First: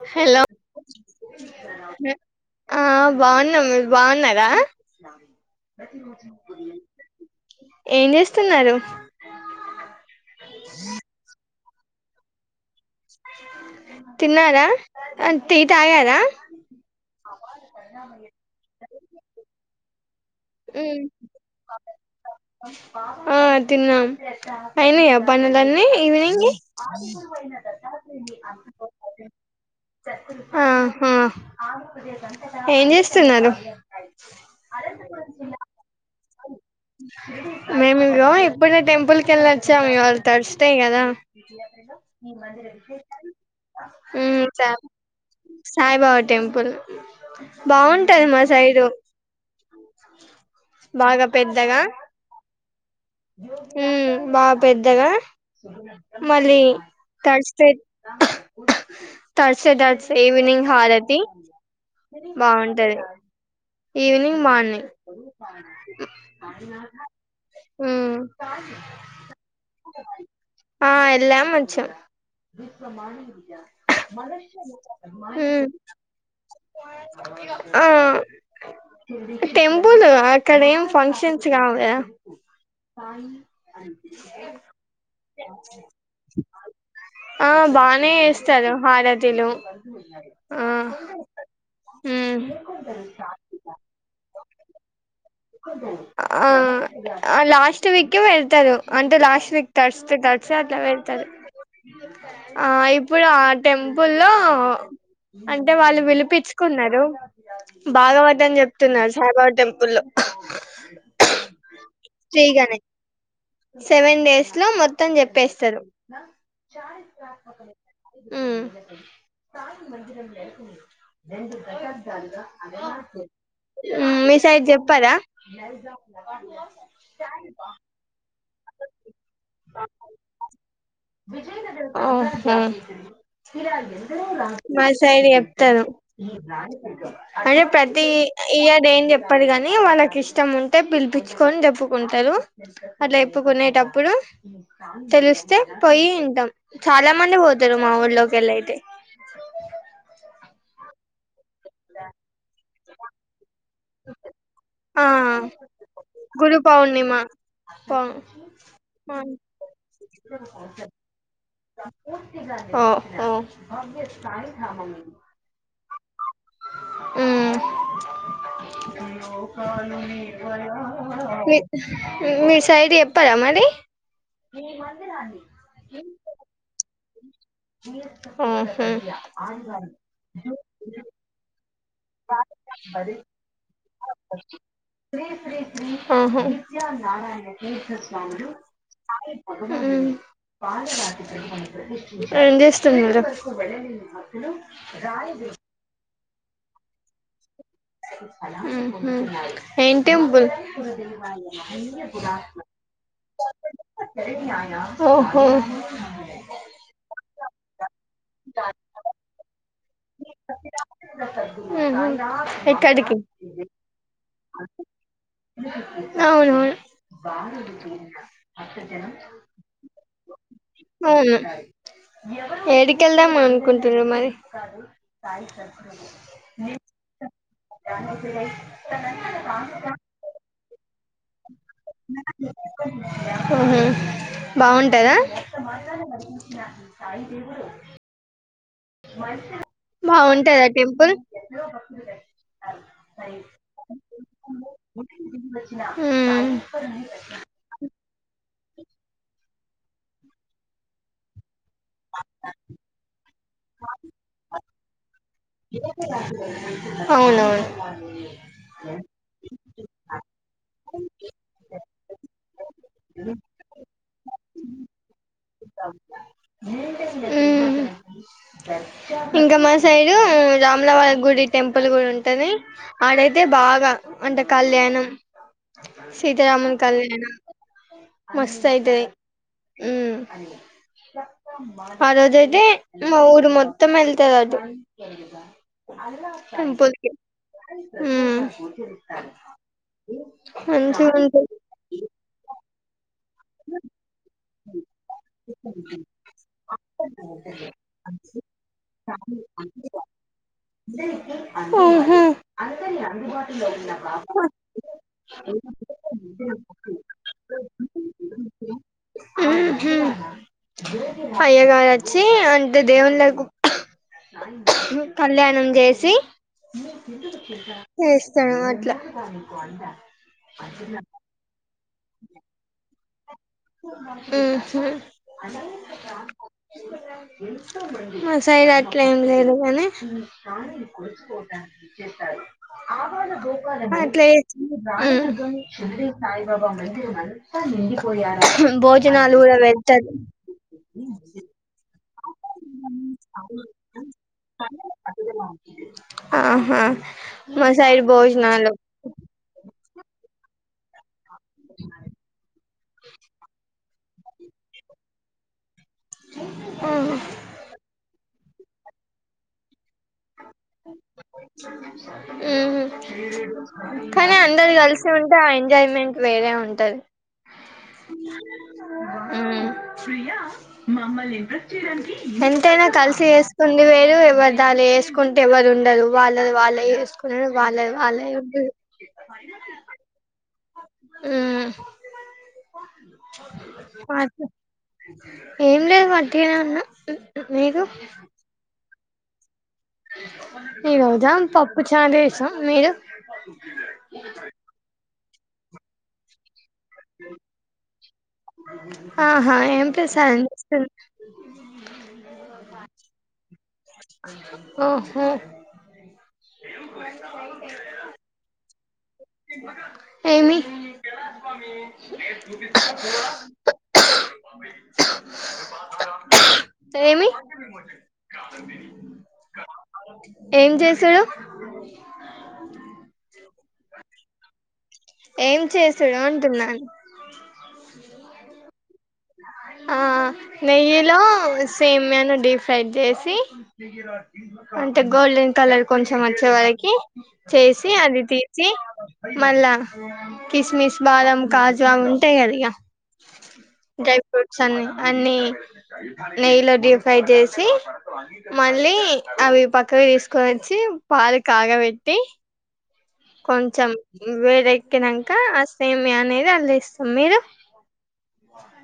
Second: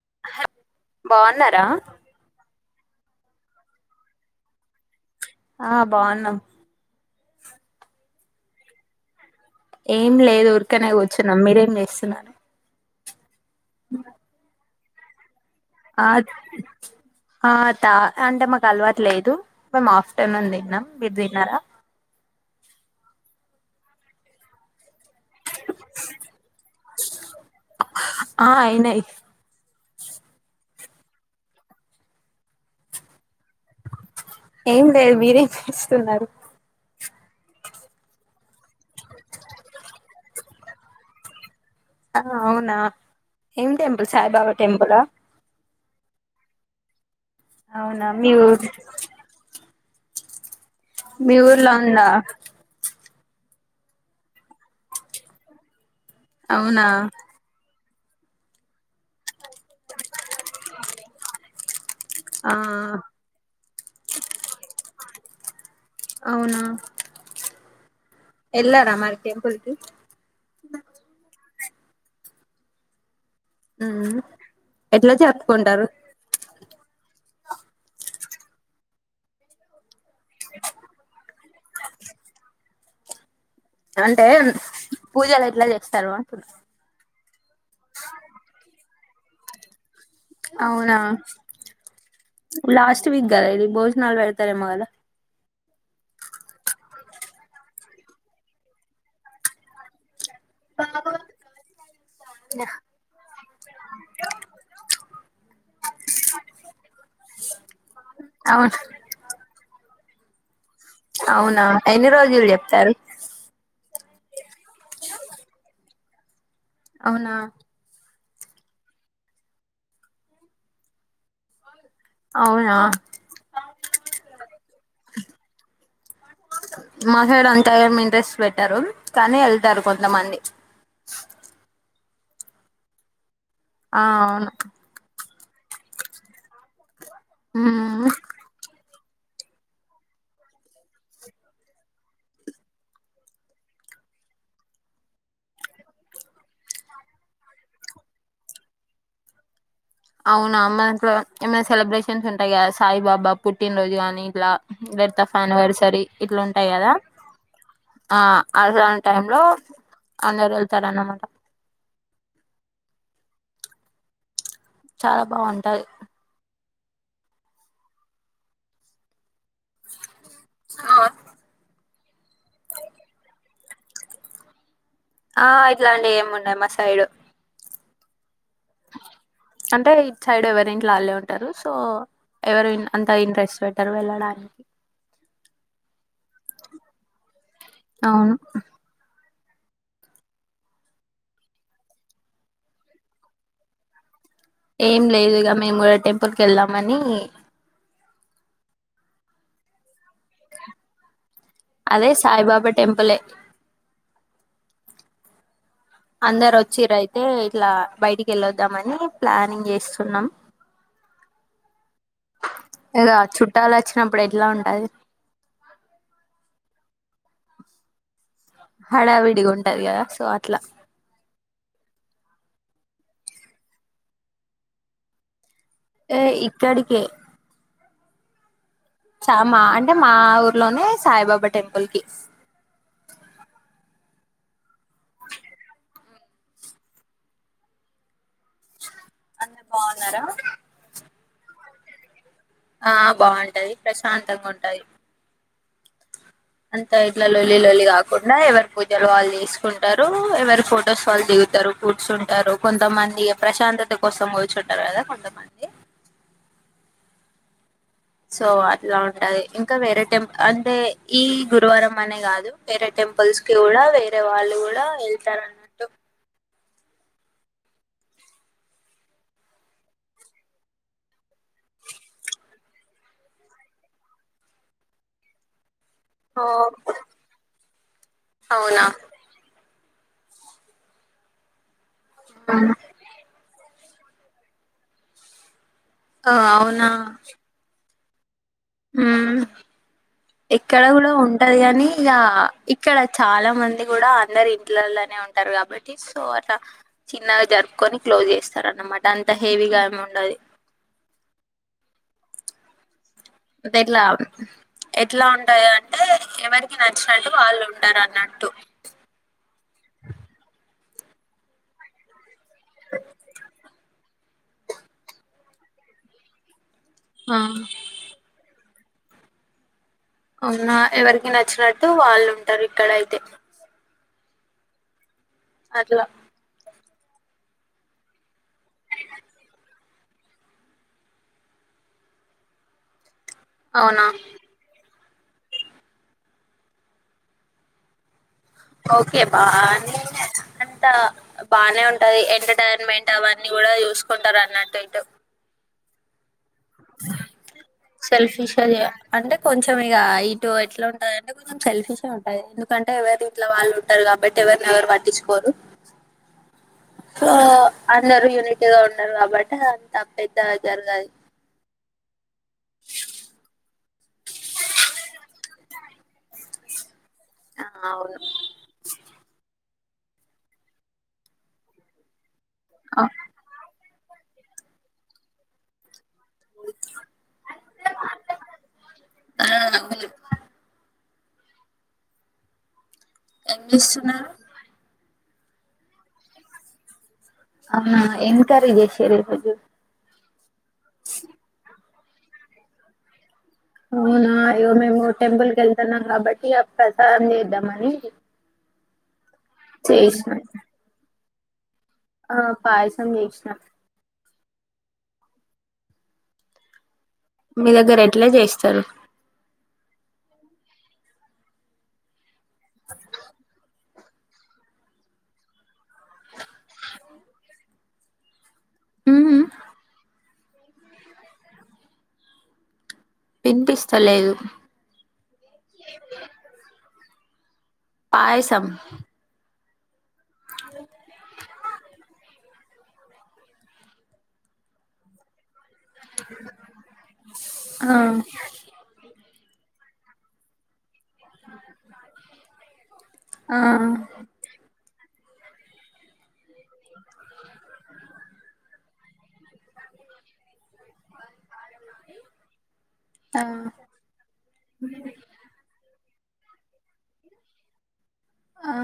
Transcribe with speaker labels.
Speaker 1: Hello
Speaker 2: బాగున్నారా
Speaker 1: ఆ బాగున్నా మీరు బాగున్నారా?
Speaker 2: ఆ బాగున్నాం
Speaker 1: [unintelligible] ఏం చేస్తున్నారు?
Speaker 2: ఏం లేదు ఉరికనే కూర్చున్నాం మీరేమ్ చేస్తున్నాను.
Speaker 1: తిన్నారా అం
Speaker 2: ఆ ఆ త అంటే మాకు అలవాట్లేదు. మా మాఫ్
Speaker 1: ఊ తిన్నాం అయినా పన్నెలని ఈవినింగ్
Speaker 2: ఆ అయినాయి
Speaker 1: ఆహా ఏం చేస్తున్నారు
Speaker 2: ఏం బీరి నారు
Speaker 1: మేము ఇగ ఇప్పుడ టెంపుల్ క వెళ్ళ వచ్చాము వాళ్ళ థర్స్డే కదా
Speaker 2: ఆ అవునా ఏం టెంపుల్
Speaker 1: ఉమ్
Speaker 2: సాయిబాబా
Speaker 1: సా
Speaker 2: టెంపుల్
Speaker 1: సాయిబాబా టెంపల్
Speaker 2: అవునా
Speaker 1: బాగుంటది
Speaker 2: మీ
Speaker 1: మా
Speaker 2: ఊరు
Speaker 1: సైడ్
Speaker 2: మీ ఊర్లో ఉందా
Speaker 1: ఊ బా పెద్దగా మళ్ళీ
Speaker 2: అవునా
Speaker 1: తర్స్డే తర్సేడే తర్స ఈవినింగ్ హారతి
Speaker 2: ఆ
Speaker 1: బాగుంటది ఈవినింగ్ మార్నింగ్
Speaker 2: అవునా ఎల్లారా మరి టెంపుల్ కి
Speaker 1: ఆ ఎలాంచి మార్నింగ్
Speaker 2: ఉ ఎట్లా
Speaker 1: ఉమ్
Speaker 2: చేప్పుకుంటారు
Speaker 1: ఆ టెంపుల్ అక్కడ ఏం ఫంక్షన్స్ కావాలా
Speaker 2: అంటే పూజలు ఎట్లా చేస్తారు అంటున్నారు
Speaker 1: ఆ బానే వస్తారు హారతీలు ఆ
Speaker 2: అవునా
Speaker 1: ఊ
Speaker 2: ఇలి భోజ్నాలు వెళ్తార మగళ
Speaker 1: ఆ లాస్ట్ వీకే వెళ్తారు అంటే లాస్ట్ వీక్ తర్స్త తర్ అట్లా వెళ్తారు ఆ ఇప్పుడు ఆ టెంపుల్లో అంటే వాళ్ళు విలిపించుకున్నారు బాగావద్దని
Speaker 2: అవును
Speaker 1: చెప్తున్నారు సాయిబాబ టెంపు లో
Speaker 2: అవునా ఎన్ని రోజులు
Speaker 1: ఫ్రీగానే
Speaker 2: చెప్తారు
Speaker 1: సెవెన్ డేస్ లో మొత్తం చెప్పేస్తారు చాల
Speaker 2: అవునా
Speaker 1: ఇక్క
Speaker 2: అవునా
Speaker 1: మ్మ్ మీసైడ్ జెప్పారా
Speaker 2: రు కానీ వెళ్తారు కొంతమంది
Speaker 1: ఉహూ
Speaker 2: ఆ అవును
Speaker 1: మా శైడి ఎ తారు అంటే ప్రతి
Speaker 2: ఉమ్
Speaker 1: ఇయ దేన్ చెప్పదు గాని వాళ్ళకి ఇష్టం ఉంటే పిలిపించుకని జప్పుకుంటారు అట్ ప్పుకునేటప్పుడు తెలిస్తే పోయి యింటాం చాలా మంది పోతారు మా ఊళ్లోకి వెళ్ళైతే
Speaker 2: అవునా అమ్మా ఇంట్లో ఏమైనా సెలబ్రేషన్స్ ఉంటాయి కదా సాయిబాబా పుట్టినరోజు కానీ ఇట్లా డెత్ ఆఫ్
Speaker 1: ఆ
Speaker 2: అనివర్సరీ ఇట్లా
Speaker 1: గురు
Speaker 2: ఉంటాయి కదా
Speaker 1: పౌర్ణిమ పౌ
Speaker 2: ఆ అన్ టై లో అందరు వెళ్తారు అన్నమాట
Speaker 1: ఓ
Speaker 2: చాలా బాగుంటాది
Speaker 1: ఉ అవును మీరు సైడ్ చెప్పారా మరి
Speaker 2: ఆ ఇట్లాంటివి ఎం ఉండయి మ సైడు
Speaker 1: ఇ [inaudible] ఉహు
Speaker 2: అంటే ఇటు సైడ్ ఎవరింట్లో వాళ్ళే ఉంటారు సో ఎవరు ఇన్- అంత ఇంట్రెస్ట్ పెట్టరు వెళ్ళడానికి
Speaker 1: శ్రీ శ్రీ నిత్యా నారాయణకీర్తి
Speaker 2: అవును
Speaker 1: స్వామిలు ఏం జేస్తున్నరు
Speaker 2: ఏం లేదు ఇగ మేము కూడా టెంపుల్ కి వెళ్ళాం మనీ
Speaker 1: ఉమ్ హు టెంపుల్
Speaker 2: అదే సాయిబాబా టెంపులే
Speaker 1: ఓ ఉమ్
Speaker 2: అందరు వచ్చిర్రు అయితే ఇట్లా బయటికి వెళ్ళొద్దామని ప్లానింగ్ చే ఉన్నాం
Speaker 1: మ్మ్ హ్మ్
Speaker 2: ఇగ
Speaker 1: ఎక్కడికి
Speaker 2: చుట్టాలు వచ్చినప్పుడు ఎట్లా ఉంటది
Speaker 1: బాగున్నద
Speaker 2: హడావిడిగ ఉంటది కదా సో అట్లా
Speaker 1: అవును ఏడికెళ్దాం అనుకుంటల్లు మరి సాయి చరణ్
Speaker 2: ఏ. ఇక్కడికే
Speaker 1: దాని [unintelligible]
Speaker 2: స్టార్ మా అంటే మా ఊర్లోనే సాయిబాబా టెంపుల్ కి
Speaker 1: ఓహో బాగుంటదా
Speaker 2: అందరు బాగున్నారా
Speaker 1: బాగుంటాందా టెంపుల్. ఎన్నో బంకులుంటే
Speaker 2: ఆ బాగుంటది ప్రశాంతంగా ఉంటది.
Speaker 1: నా
Speaker 2: అంత ఇట్లా లొల్లి లోల్లి కాకుండా ఎవరి పూజలు వాళ్ళు చేసుకుంటారు ఎవరి ఫొటోస్ వాళ్ళు దిగుతారు ఫుడ్స్ ఉంటారు కొంతమంది. ప్రశాంతత కోసం కుచుంటారు కదా కొంతమంది
Speaker 1: అవునవును.
Speaker 2: సో అట్లా ఉంటది ఇంకా వేరే టెంల్ అంటే ఈ గురువారం అనే కాదు వేరే టెంపుల్స్ కి కూడా వేరే వాళ్ళు కూడా వెళ్తారు అన్నట్టు
Speaker 1: ఇంకా మా సైడ్ రాములవారి గుడి టెంపుల్ కూడా ఉంటది ఆడైతే బాగా అంటే కళ్యాణం సీతారామన్ కళ్యాణం మస్త
Speaker 2: అవునా
Speaker 1: అయితది ఉ ఆ రోజైతే ఇక ఊరు మొత్తం మొత్తం వెళ్తాది అటు
Speaker 2: ఆ అవునా
Speaker 1: ఆ
Speaker 2: హమ్ ఇక్కడ కూడా
Speaker 1: మంచిగుంటది
Speaker 2: ఉంటది కాని ఇగా క్కడ చాలా మంది కూడా అందరు ఇంట్లల్లనే ఉంటారు కాబట్టి సో అలా చిన్నగా జరుపుకొని క్లోజ్ చేస్తారు అన్నమాట అంత హెవీగా ఏమి ఉండది
Speaker 1: అంతరియ
Speaker 2: అంటే ఇట్లా ఎట్లా ఉంటాయో అంటే ఎవరికి నచ్చినట్టు వాళ్ళు ఉంటారు అన్న
Speaker 1: ఉహు యా గారు అచ్చి తే దేవుల్లకు కళ్యాణం చేసి
Speaker 2: ఆ
Speaker 1: స్తానామ ట్ల
Speaker 2: అవునా ఎవరికి నచ్చిన ట్టు వాళ్ళు ఉంటారు ఇక్కడయిత్ తే
Speaker 1: ఉహు అదే
Speaker 2: అట్లా
Speaker 1: మా సైడ్ అట్లా ఏం లేదు కానీ
Speaker 2: అవునా
Speaker 1: అట్లే రా చింద సయిబాబా వంది మనషా నిండిపోయారు
Speaker 2: ఓకే బా అంతా బానే ఉం అది ఎంటర్టైన్మెంట్ అవన్నీ కూడా చూసుకుంటారు అన్నట్టు ఇటు
Speaker 1: ఆహా మా సైడ్
Speaker 2: సెల్ఫిష్
Speaker 1: భోజనాలు
Speaker 2: అది అంటే కొంచెం ఇక ఇటు ట్లేఉంట అ కొంచం సెల్ఫిషే ఉంటాది కంటే ఎవరి ఇంట్లో వాళ్ళు ఉంటారు కాబట్టి ఎవరిని ఎవరు పట్టించుకోరు సో అందరు యూనిట్ గా ఉండరు కాబట్టి అంత పెద్ద ఎద్దజారుగాదు
Speaker 1: ఉ కానీ అందరు కలిసి ఉంటే ఆ ఎంజాయ్మెంట్ వేరే ఉంటది
Speaker 2: ఆ అవును
Speaker 1: మ్ ప్రియా మమ్మల్ని ఎంప్రెస్ చేయడానికి ఎంతైనా
Speaker 2: ఆ
Speaker 1: కలిసి వేసుకు వేరు వివధాలు ఉంటే ఎవరు ఉండరు వాళ్ళది వాళ్ళే చేసుకున్నారు వాళ్ళది వాళ్ళే ఉంది
Speaker 2: ఆ, అవును.
Speaker 1: హమ్
Speaker 2: ఎంత ఇస్తున్నారు
Speaker 1: ఏం లేదు మధ్యానం
Speaker 2: అవునా ఏం కర్రీ సరే వద్దు
Speaker 1: ఈరోజు ఏం పప్పు పప్పుచారు జేసినం మీరు
Speaker 2: అవునా అయ్యో మేము కూడ టెంపులేకివెళ్తన్నం కాబట్టి ప్రసాదం చేద్దాంమని
Speaker 1: అవు [unintelligible] ఆహా ఏం ప్రసాదం చేస్తున్నారు
Speaker 2: ఆ పాయసం చేసిన
Speaker 1: ఓహో
Speaker 2: మీ దగ్గర ఎట్లా చేస్తారు
Speaker 1: ఏమి ఏమి
Speaker 2: ఉహు
Speaker 1: అ ఏం చేసాడు
Speaker 2: వినిపిస్తలేదు
Speaker 1: ఏం చేసాడు అంటున్నాను హమ్ ఆహ్
Speaker 2: పాయసం
Speaker 1: అ [unintelligible] ఆ నెయ్యిలో సేమ్యా డిఫ ఫ్రై చేసి అంటే గోల్డెన్ కలర్ కొంచెం వచ్చే వరకి చేసి
Speaker 2: ఆ
Speaker 1: అది తీసి మళ్లా కిస్మిస్ బాదం కాజువా ఉంటాయి కద
Speaker 2: ఆ
Speaker 1: ఇకా డ్రై ఫ్రుట్స్ అన్నీ అన్నిీ నెయ్యిలో డ్యూఫ్రై చేసి మళ్ళీ అవి పక్కకు తీసుకొని వచ్చి పాలు కాగబెట్టి కొంచెం వేరె ఎక్కినాక అ సేమి ది అళ్ళ ఇస్తాం మీరు
Speaker 2: ఆ